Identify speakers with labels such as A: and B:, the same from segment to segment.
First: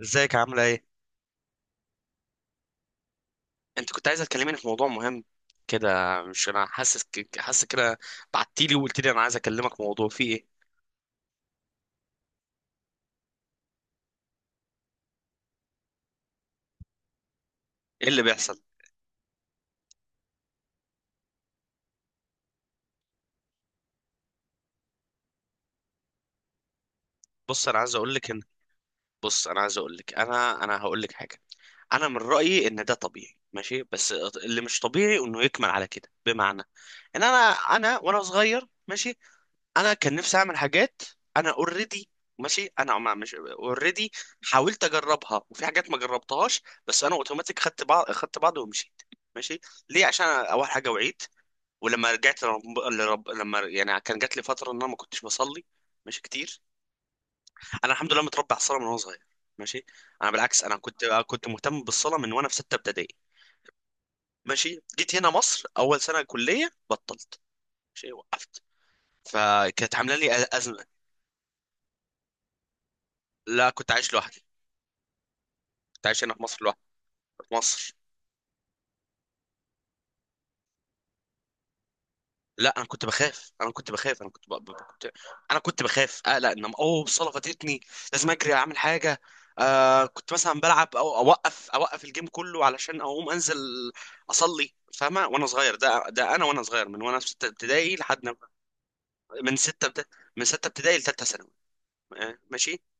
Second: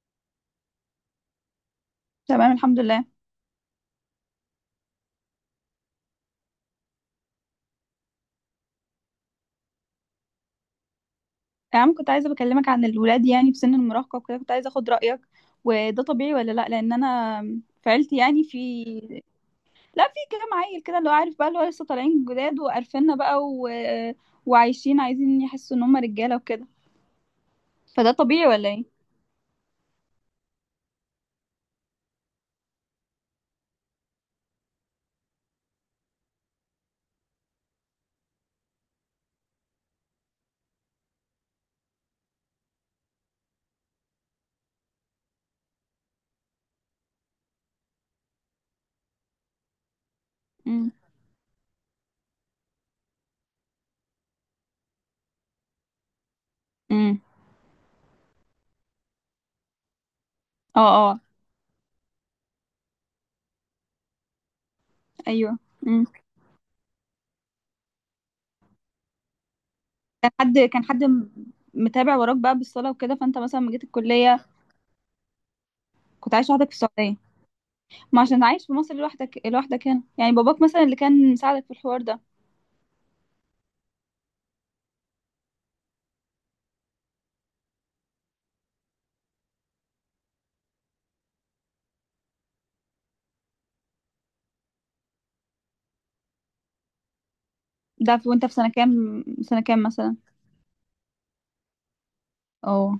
A: ازيك عاملة ايه؟
B: تمام الحمد لله.
A: انت كنت عايزة تكلميني في موضوع مهم كده. مش انا حاسس حاسس كده. بعتيلي وقلت لي انا عايز اكلمك في موضوع فيه ايه؟
B: يا عم، كنت عايزه بكلمك عن الولاد يعني في سن المراهقه وكده، كنت عايزه اخد رايك. وده طبيعي ولا لا؟ لان انا في
A: ايه
B: عيلتي
A: اللي
B: يعني في
A: بيحصل؟
B: لا، في كام عيل كده اللي هو عارف بقى، اللي هو لسه طالعين جداد وقرفنا بقى، و... وعايشين عايزين يحسوا ان هم رجاله وكده.
A: بص انا عايز
B: فده
A: اقول لك ان.
B: طبيعي ولا ايه؟
A: بص انا عايز اقول لك انا هقول لك حاجة. انا من رأيي ان ده طبيعي ماشي، بس اللي مش طبيعي انه يكمل على كده، بمعنى ان انا وانا صغير ماشي، انا كان نفسي اعمل حاجات. انا اوريدي ماشي، انا ما مش اوريدي، حاولت اجربها وفي حاجات ما جربتهاش. بس انا اوتوماتيك خدت بعض ومشيت. ماشي. ليه؟ عشان أنا اول حاجه
B: امم.
A: وعيت. ولما رجعت لما يعني كان جات لي فتره ان انا ما كنتش بصلي. ماشي كتير.
B: امم.
A: انا الحمد لله متربي على الصلاه من وانا صغير. ماشي. انا بالعكس انا
B: اه
A: كنت
B: اه.
A: كنت مهتم بالصلاه من وانا في سته ابتدائي. ماشي، جيت هنا
B: ايوه.
A: مصر اول
B: امم.
A: سنه كليه بطلت. ماشي، وقفت. فكانت عامله لي
B: كان حد كان
A: ازمه.
B: حد متابع وراك بقى بالصلاه وكده، فانت مثلا
A: لا،
B: لما جيت
A: كنت عايش لوحدي،
B: الكليه
A: كنت عايش هنا
B: كنت
A: في
B: عايش
A: مصر
B: لوحدك في
A: لوحدي.
B: السعوديه؟
A: في مصر.
B: ما عشان عايش في مصر لوحدك، لوحدك هنا يعني باباك مثلا اللي كان مساعدك في الحوار ده؟
A: لا، انا كنت بخاف انا كنت بخاف انا كنت ب... ب... كنت... انا كنت بخاف اقلق ان الصاله فاتتني، لازم اجري اعمل حاجه. كنت مثلا بلعب او اوقف الجيم كله علشان اقوم انزل اصلي. فاهمه؟ وانا صغير، ده انا وانا صغير من وانا في سته ابتدائي
B: ده
A: لحد
B: في وانت في سنة كام
A: من
B: سنة كام
A: سته ابت-
B: مثلا.
A: من سته ابتدائي لثالثه ثانوي. ماشي.
B: اه.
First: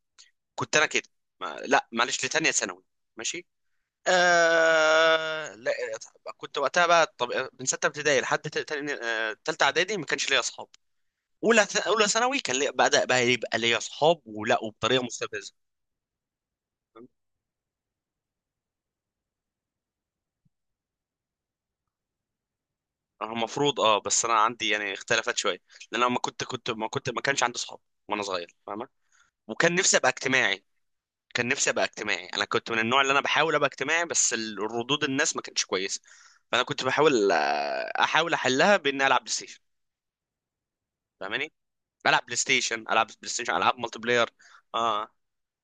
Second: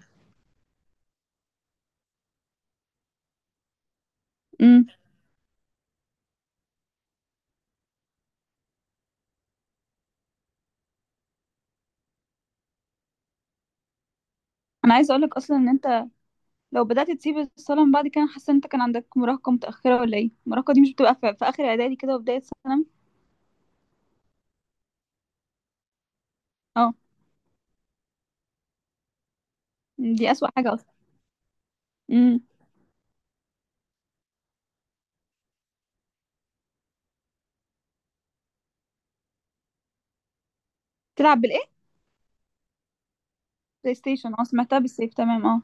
A: كنت انا كده ما... لا معلش، لتانيه ثانوي. ماشي.
B: امم.
A: لا، كنت وقتها بقى طب. من سته ابتدائي لحد تالته اعدادي ما كانش ليا اصحاب. اولى ثانوي كان لي بدا بقى يبقى ليا اصحاب ولا
B: انا
A: وبطريقه
B: عايزه اقولك
A: مستفزه.
B: اصلا ان انت لو بدأت تسيب الصلاة من بعد كده، أنا حاسة ان انت كان عندك مراهقة متأخرة، ولا ايه؟ المراهقة دي مش بتبقى في اخر اعدادي كده وبداية ثانوي؟
A: المفروض اه، بس انا عندي يعني اختلفت شويه. لان انا ما كنت كنت ما
B: اه.
A: كنت ما كانش عندي اصحاب وانا صغير. فاهمه؟ وكان نفسي ابقى
B: دي اسوأ
A: اجتماعي.
B: حاجة اصلا.
A: كان نفسي ابقى اجتماعي،
B: امم.
A: انا كنت من النوع اللي انا بحاول ابقى اجتماعي، بس الردود الناس ما كانتش كويسه. فانا كنت بحاول، احاول احلها باني العب بلاي ستيشن.
B: تلعب
A: فاهماني؟
B: بالايه؟
A: بلعب بلاي ستيشن، العاب بلاي ستيشن، العاب
B: بلاي
A: مالتي بلاير.
B: ستيشن، اه، سمعتها
A: اه.
B: بالسيف، تمام، اه.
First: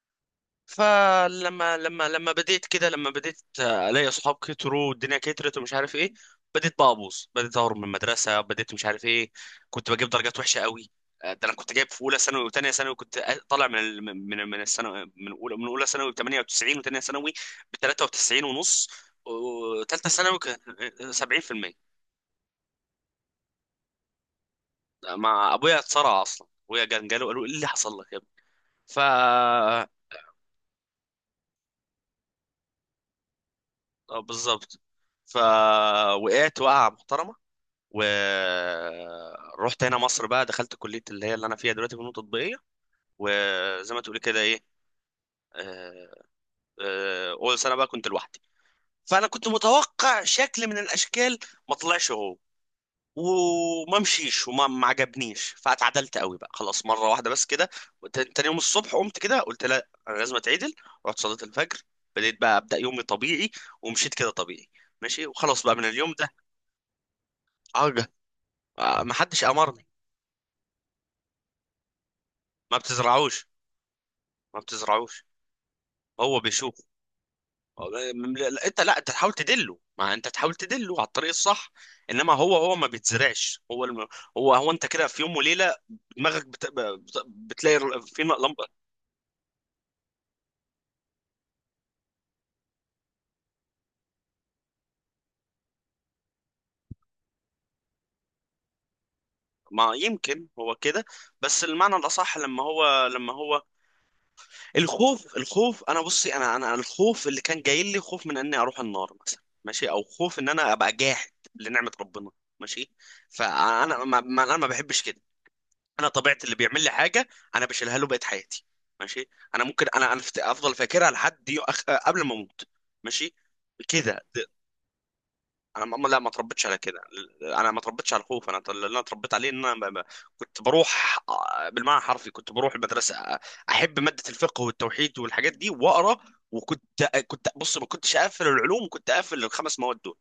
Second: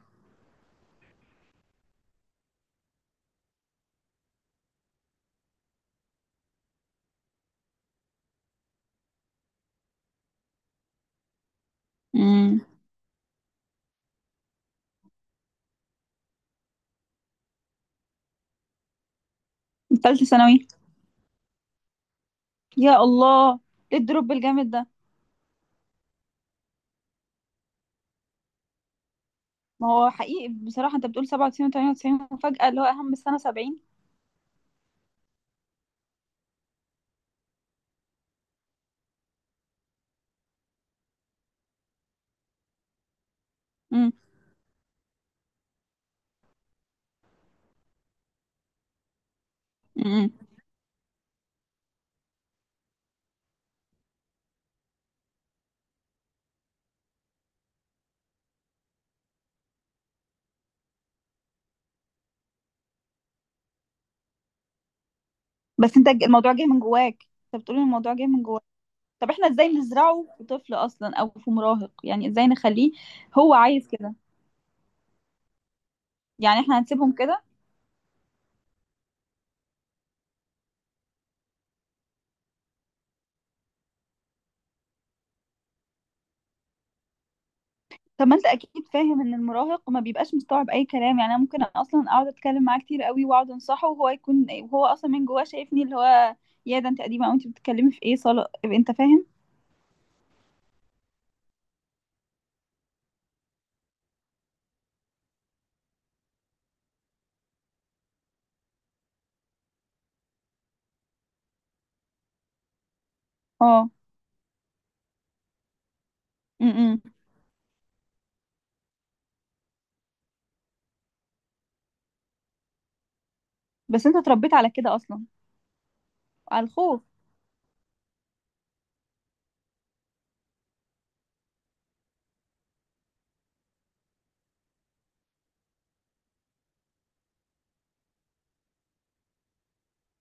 A: فلما لما بديت كده، لما بديت الاقي اصحاب كتروا والدنيا كترت ومش عارف ايه، بديت بقى ابوظ، بديت اهرب من المدرسه، بديت مش عارف ايه. كنت بجيب درجات وحشه قوي. ده انا كنت جايب في اولى ثانوي
B: امم.
A: وثانيه ثانوي، كنت طالع من الثانوي من اولى من اولى ثانوي ب 98، وثانيه ثانوي ب 93 ونص، وثالثه
B: تالتة
A: ثانوي
B: ثانوي.
A: كان 70%.
B: يا الله، ايه الدروب الجامد ده!
A: مع ابويا اتصارع اصلا، ابويا كان جاله قالوا ايه اللي حصل لك يا ابني. ف
B: ما هو حقيقي بصراحة، انت بتقول 97 و98 وفجأة اللي هو اهم السنة 70.
A: اه بالظبط. فوقعت وقعة محترمة، ورحت هنا مصر بقى، دخلت كلية اللي هي اللي أنا فيها دلوقتي، فنون تطبيقية. وزي ما
B: امم.
A: تقولي كده إيه. آه، أول سنة بقى كنت لوحدي. فأنا كنت متوقع
B: امم.
A: شكل من الأشكال ما طلعش هو، وما مشيش وما ما عجبنيش. فاتعدلت قوي بقى، خلاص، مرة واحدة بس كده. وت- تاني يوم الصبح قمت كده قلت لا أنا لازم أتعدل. رحت صليت الفجر، بديت بقى أبدأ يومي طبيعي، ومشيت كده طبيعي. ماشي، وخلاص بقى من
B: بس انت
A: اليوم ده.
B: الموضوع جاي من جواك، انت بتقول إن
A: اه.
B: الموضوع جاي من جواك.
A: ما
B: طب
A: حدش
B: احنا ازاي
A: امرني.
B: نزرعه في طفل اصلا او في مراهق؟ يعني ازاي
A: ما
B: نخليه
A: بتزرعوش.
B: هو عايز كده؟
A: ما بتزرعوش. هو
B: يعني
A: بيشوف.
B: احنا هنسيبهم كده؟
A: لا، انت تحاول تدله، ما انت تحاول تدله على الطريق الصح. انما هو ما بيتزرعش. هو انت كده في يوم وليله بتلاقي
B: طب ما انت
A: لمبه.
B: اكيد فاهم ان المراهق ما بيبقاش مستوعب اي كلام. يعني انا ممكن اصلا اقعد اتكلم معاه كتير قوي واقعد انصحه، وهو يكون وهو اصلا من جواه شايفني اللي هو يا ده انت قديمه، او انت بتتكلمي في ايه صاله، انت فاهم.
A: ما يمكن هو كده. بس المعنى الاصح لما هو الخوف. الخوف. انا بصي، انا الخوف اللي كان جاي لي خوف من اني اروح النار مثلا، ماشي، او خوف ان انا ابقى جاحد لنعمه ربنا. ماشي.
B: اه.
A: فانا ما ما- انا ما بحبش كده. انا طبيعتي اللي بيعمل لي
B: امم.
A: حاجه انا بشيلها له بقيه حياتي. ماشي. انا ممكن افضل فاكرها لحد دي قبل ما اموت. ماشي.
B: بس انت
A: كده
B: اتربيت على كده اصلا،
A: انا ما
B: على
A: اتربيتش على كده.
B: الخوف.
A: انا ما اتربيتش على الخوف. انا اللي انا اتربيت عليه ان انا كنت بروح، بالمعنى الحرفي كنت بروح المدرسه، احب ماده الفقه والتوحيد والحاجات دي واقرا. وكنت، كنت بص، ما كنتش اقفل العلوم، كنت اقفل الخمس مواد دول.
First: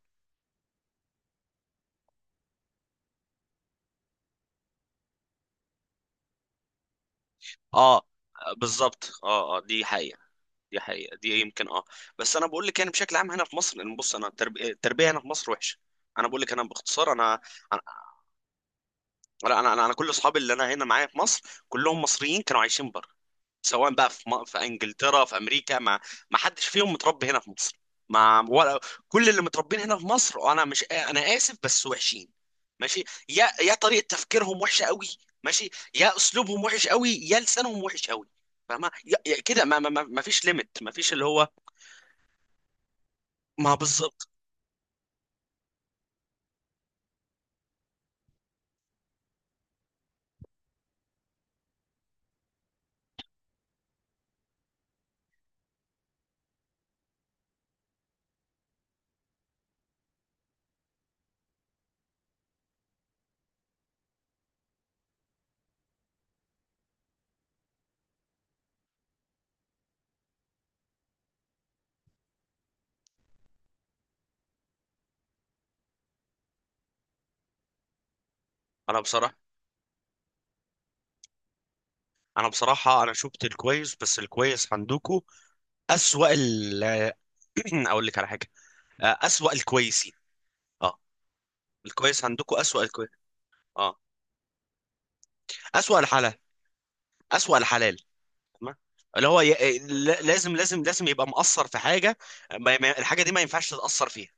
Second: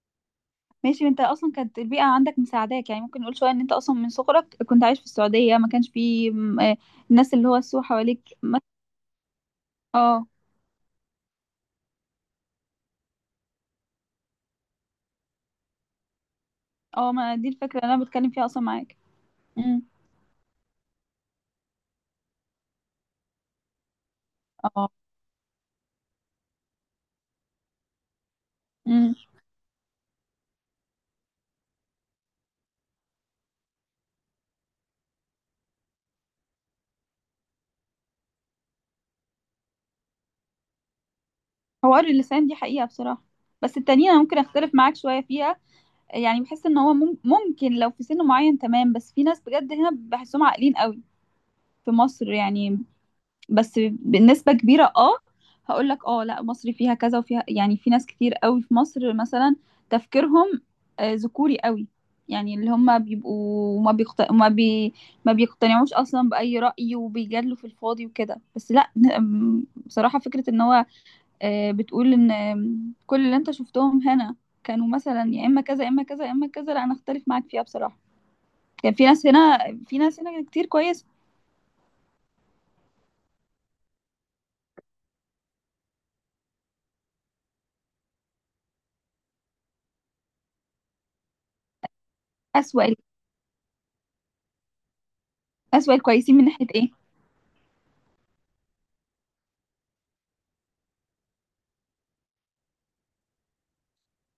B: ماشي، انت اصلا كانت البيئه عندك مساعداك. يعني ممكن نقول شويه ان انت اصلا من صغرك كنت عايش في السعوديه، ما كانش فيه الناس اللي هو
A: اه،
B: السوء حواليك
A: بالظبط. اه اه، دي حقيقه.
B: اه.
A: دي حقيقة، دي يمكن اه. بس انا بقول لك يعني بشكل عام هنا في مصر، لان بص، انا التربية هنا في مصر وحشة. انا بقول لك انا
B: اه.
A: باختصار
B: ما
A: انا.
B: دي الفكرة
A: انا
B: اللي انا بتكلم فيها اصلا معاك.
A: لا، انا,
B: امم.
A: أنا أنا كل اصحابي اللي انا هنا معايا في مصر كلهم مصريين كانوا عايشين بره، سواء بقى في في
B: اه.
A: انجلترا في امريكا، ما حدش فيهم متربي هنا في مصر. ما ولا
B: امم.
A: كل اللي متربين هنا في مصر انا، مش انا اسف، بس وحشين. ماشي. يا طريقة تفكيرهم وحشة قوي. ماشي. يا اسلوبهم وحش قوي، يا لسانهم وحش قوي. فاهمة؟ يا- يا كده ما فيش ليميت، ما فيش اللي هو.
B: حوار اللسان دي حقيقة بصراحة.
A: ما
B: بس التانيين انا
A: بالظبط.
B: ممكن اختلف معاك شوية فيها. يعني بحس ان هو ممكن لو في سن معين، تمام، بس في ناس بجد هنا بحسهم عاقلين قوي، في مصر يعني، بس بنسبة كبيرة اه. هقول لك اه، لا مصر فيها كذا وفيها، يعني في ناس كتير قوي في مصر مثلا تفكيرهم ذكوري قوي، يعني اللي هم بيبقوا ما بيقتنعوش اصلا بأي رأي وبيجادلوا في الفاضي وكده. بس لا، بصراحة، فكرة ان هو بتقول ان كل اللي انت شفتهم هنا كانوا مثلا يا اما كذا يا اما كذا يا اما كذا، لا انا اختلف معاك فيها بصراحة. كان
A: انا
B: في ناس
A: بصراحه
B: هنا في ناس هنا كتير كويسة.
A: انا بصراحه انا شفت الكويس، بس الكويس عندكم اسوأ ال اقول لك على حاجه. اسوأ الكويسين. اه. الكويس عندكم اسوأ
B: أسوأ
A: الكويس. اه.
B: أسوأ
A: اسوأ الحلال.
B: الكويسين من ناحية ايه؟
A: اسوأ الحلال. تمام. اللي هو لازم يبقى مقصر في حاجه. ما... ما... الحاجه دي ما ينفعش تتأثر فيها.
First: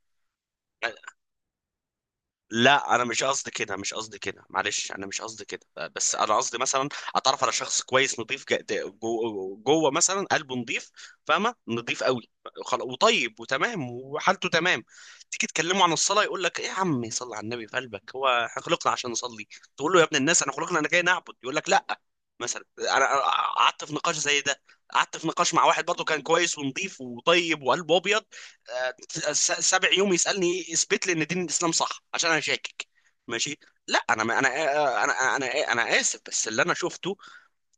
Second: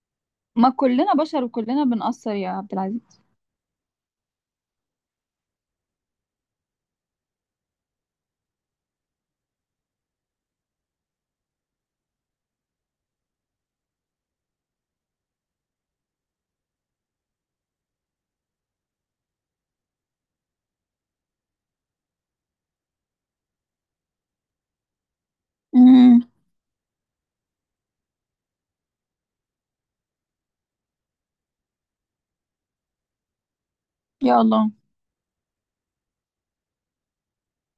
B: ما كلنا بشر وكلنا بنقصر يا عبد
A: لا، انا
B: العزيز.
A: مش قصدي كده، مش قصدي كده، معلش انا مش قصدي كده. بس انا قصدي مثلا اتعرف على شخص كويس نظيف جوه مثلا قلبه نظيف. فاهمه؟ نظيف قوي. وطيب وتمام وحالته تمام. تيجي تكلمه عن الصلاه يقول لك ايه يا عم، صلي على النبي في قلبك، هو احنا خلقنا عشان نصلي؟ تقول له يا ابن الناس انا خلقنا انا جاي نعبد، يقول لك لا. مثلا أنا قعدت في نقاش زي ده. قعدت في نقاش مع واحد برضه
B: امم.
A: كان كويس ونظيف وطيب وقلبه ابيض. آه، سابع يوم يسالني اثبت لي ان دين الاسلام صح عشان انا شاكك. ماشي. لا انا ما
B: يا
A: انا
B: الله.
A: آه، آه، انا آه، انا آه، انا اسف، بس اللي انا شفته.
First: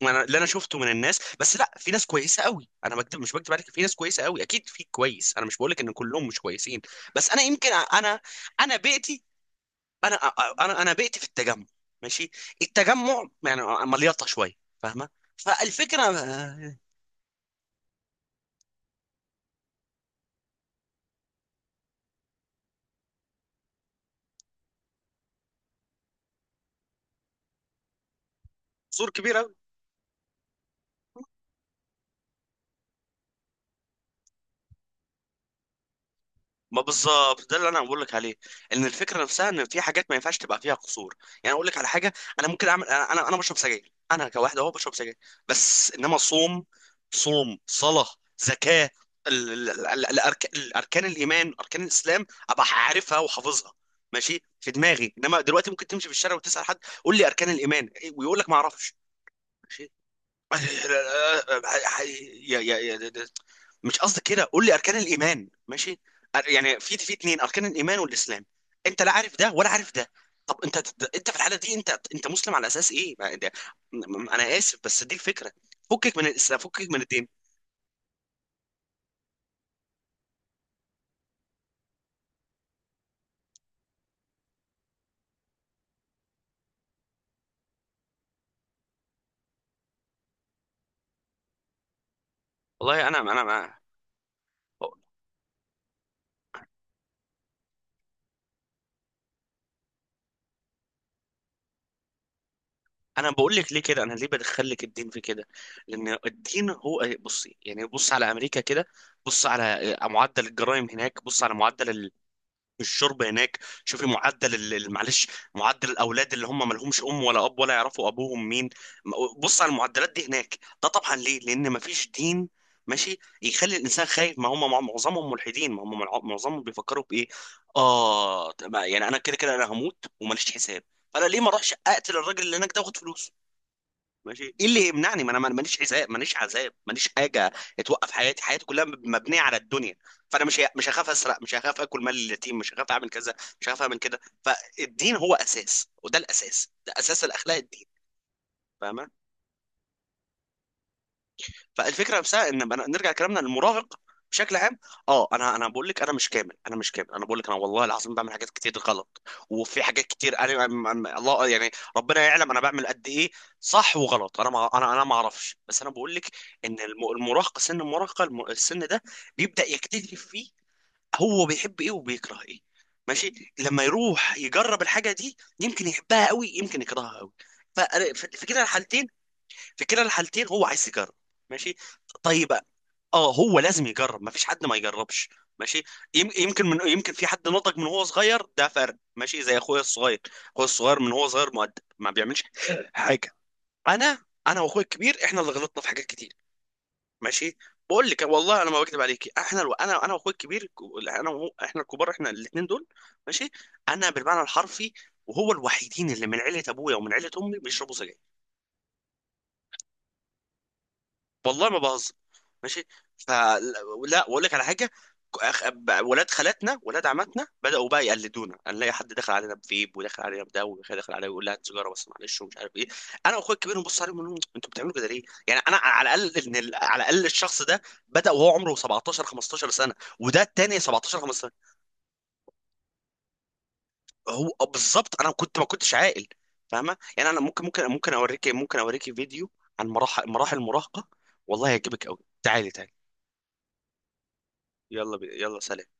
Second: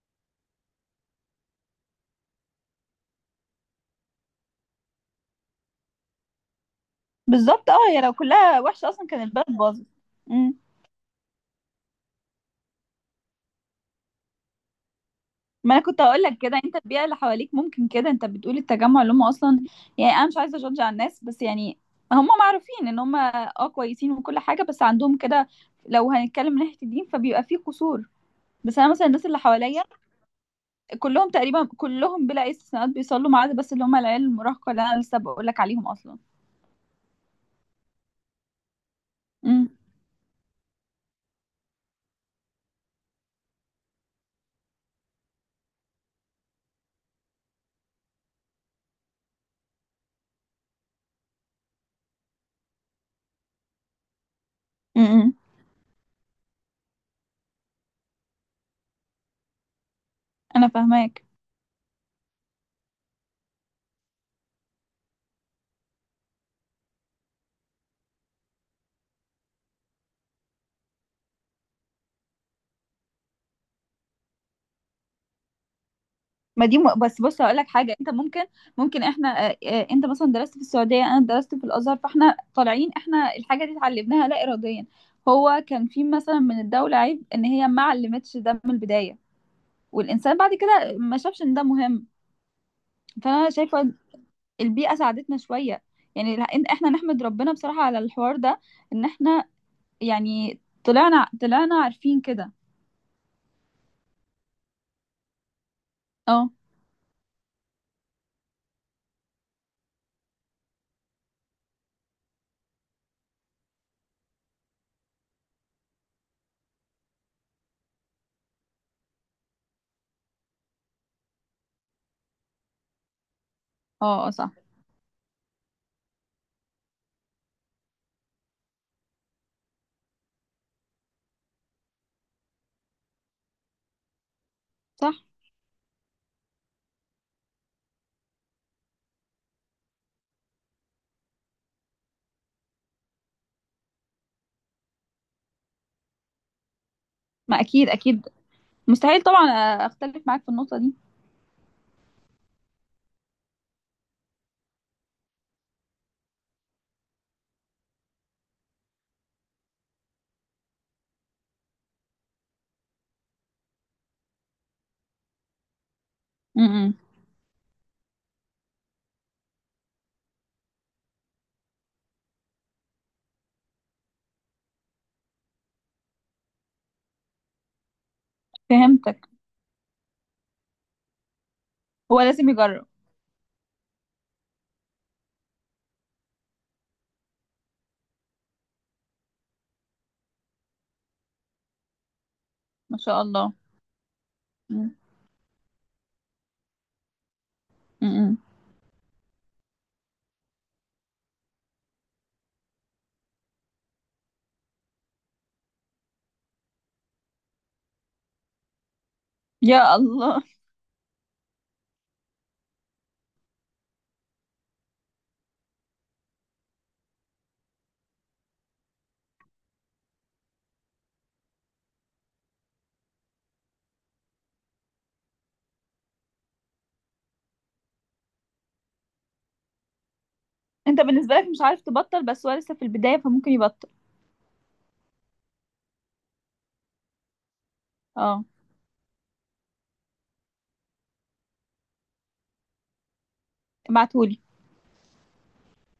A: انا اللي انا شفته من الناس، بس لا، في ناس كويسه قوي، انا بكتب مش بكتب عليك، في ناس كويسه قوي، اكيد في كويس، انا مش بقول لك ان كلهم مش كويسين. بس انا يمكن
B: بالظبط اه، هي لو
A: انا.
B: كلها
A: انا
B: وحشة اصلا كان
A: بيئتي.
B: البلد باظت.
A: انا.
B: امم.
A: انا بيئتي في التجمع. ماشي. التجمع يعني مليطه شويه. فاهمه؟
B: ما انا كنت
A: فالفكره
B: هقول لك كده، انت البيئة اللي حواليك، ممكن كده انت بتقول التجمع اللي هم اصلا، يعني انا مش عايزة اجادج على الناس، بس يعني هم معروفين ان هم اه كويسين وكل حاجة، بس عندهم كده لو هنتكلم من ناحية الدين فبيبقى فيه قصور. بس انا مثلا
A: سور
B: الناس
A: كبير.
B: اللي حواليا كلهم تقريبا، كلهم بلا استثناءات بيصلوا، ما عدا بس اللي هم العيال المراهقة اللي انا لسه بقول لك عليهم اصلا.
A: ما بالظبط، ده اللي انا بقول لك عليه، ان الفكره نفسها ان
B: امم.
A: في حاجات ما ينفعش تبقى فيها قصور. يعني اقول لك على حاجه. انا ممكن اعمل انا بشرب سجاير، انا كواحد اهو بشرب سجاير. بس انما صوم. صوم، صلاه، زكاه، الاركان الايمان، اركان الاسلام، ابقى عارفها وحافظها. ماشي، في دماغي.
B: امم.
A: انما دلوقتي ممكن تمشي في الشارع وتسال حد، قول لي اركان الايمان إيه؟ ويقول لك ما اعرفش.
B: انا فاهماك.
A: يا يا يا مش قصدي كده. قول لي اركان الايمان ماشي. يعني في اتنين، اركان الايمان والاسلام. انت لا عارف ده ولا عارف ده. طب انت، انت في الحاله دي انت مسلم على اساس ايه؟ انا اسف، بس دي الفكره. فكك من الاسلام،
B: ما دي
A: فكك
B: م...
A: من
B: بس
A: الدين.
B: بص هقول لك حاجه، انت ممكن احنا انت مثلا درست في السعوديه، انا درست في الازهر، فاحنا طالعين احنا الحاجه دي اتعلمناها لا اراديا. هو كان في مثلا من الدوله عيب ان هي ما علمتش ده من البدايه، والانسان بعد كده ما شافش ان ده مهم.
A: والله
B: فانا شايفه البيئه ساعدتنا شويه. يعني إن احنا نحمد ربنا بصراحه على الحوار ده، ان احنا يعني طلعنا عارفين كده.
A: انا بقول لك ليه كده، انا ليه بدخل لك الدين في كده. لان
B: اه.
A: الدين هو، بصي يعني، بص على امريكا كده. بص على معدل الجرائم هناك، بص على معدل الشرب هناك، شوفي معدل معلش، معدل الاولاد اللي هم مالهمش ام ولا اب ولا يعرفوا ابوهم مين. بص على المعدلات دي هناك. ده طبعا ليه؟ لان مفيش دين ماشي يخلي الانسان
B: اه. آه،
A: خايف. ما
B: صح.
A: هم معظمهم ملحدين، ما هم معظمهم بيفكروا بايه؟ اه تمام، يعني انا كده كده انا هموت وماليش حساب. فانا ليه ما اروحش اقتل الراجل اللي هناك ده واخد فلوسه؟ ماشي. ايه اللي
B: صح.
A: يمنعني؟ ما انا ماليش عذاب، ماليش عذاب، ماليش حاجه توقف حياتي، حياتي كلها مبنيه على الدنيا. فانا مش هخاف اسرق، مش هخاف اكل مال اليتيم، مش هخاف اعمل كذا، مش هخاف اعمل كده. فالدين هو اساس، وده الاساس، ده اساس الاخلاق
B: ما
A: الدين.
B: اكيد اكيد.
A: فاهم؟
B: مستحيل طبعا اختلف معاك في النقطه دي.
A: فالفكره نفسها ان نرجع كلامنا للمراهق بشكل عام. اه انا بقول لك انا مش كامل، انا مش كامل، انا بقول لك انا والله العظيم بعمل حاجات كتير غلط، وفي حاجات كتير انا الله يعني ربنا يعلم انا بعمل قد ايه صح وغلط، انا ما اعرفش. بس انا بقول لك
B: م-
A: ان
B: م.
A: المراهقه، سن المراهقه، السن ده بيبدا يكتشف فيه هو بيحب ايه وبيكره ايه. ماشي، لما يروح يجرب الحاجه دي يمكن يحبها قوي يمكن يكرهها قوي. في كده الحالتين،
B: فهمتك.
A: في كلا الحالتين هو عايز يجرب. ماشي.
B: هو لازم
A: طيب.
B: يجرب.
A: اه، هو لازم يجرب، مفيش حد ما يجربش. ماشي. يمكن في حد نضج من هو صغير، ده فرق ماشي، زي اخويا الصغير. اخويا الصغير من هو صغير مؤدب ما بيعملش
B: ما شاء
A: حاجه.
B: الله.
A: انا، واخويا
B: مم.
A: الكبير احنا اللي غلطنا في حاجات كتير. ماشي. بقول لك
B: مم.
A: والله انا ما بكذب عليكي، احنا انا واخويا الكبير، انا وهو احنا الكبار، احنا الاثنين دول. ماشي، انا بالمعنى الحرفي، وهو الوحيدين اللي من عيله ابويا ومن عيله امي بيشربوا سجاير.
B: يا الله.
A: والله ما بهزر. ماشي. فلا. واقول لك على حاجه، ولاد خالاتنا ولاد عماتنا بداوا بقى يقلدونا، نلاقي حد داخل علينا بفيب، وداخل علينا بده، وداخل داخل علينا يقول لها هات سيجاره بس معلش، ومش عارف ايه. انا واخويا الكبير نبص عليهم ونقول لهم، انتوا بتعملوا كده ليه؟ يعني انا على الاقل ان على الاقل الشخص ده بدا وهو عمره 17 15 سنه، وده التاني
B: انت
A: 17
B: بالنسبة لك
A: 15.
B: مش عارف تبطل، بس هو لسه في البداية فممكن يبطل.
A: هو بالظبط، انا كنت ما كنتش عاقل. فاهمه؟ يعني انا
B: اه.
A: ممكن اوريكي فيديو عن مراحل المراهقه، والله هيعجبك قوي. تعالي تعالي.
B: ابعتهولي.
A: يلا سلام.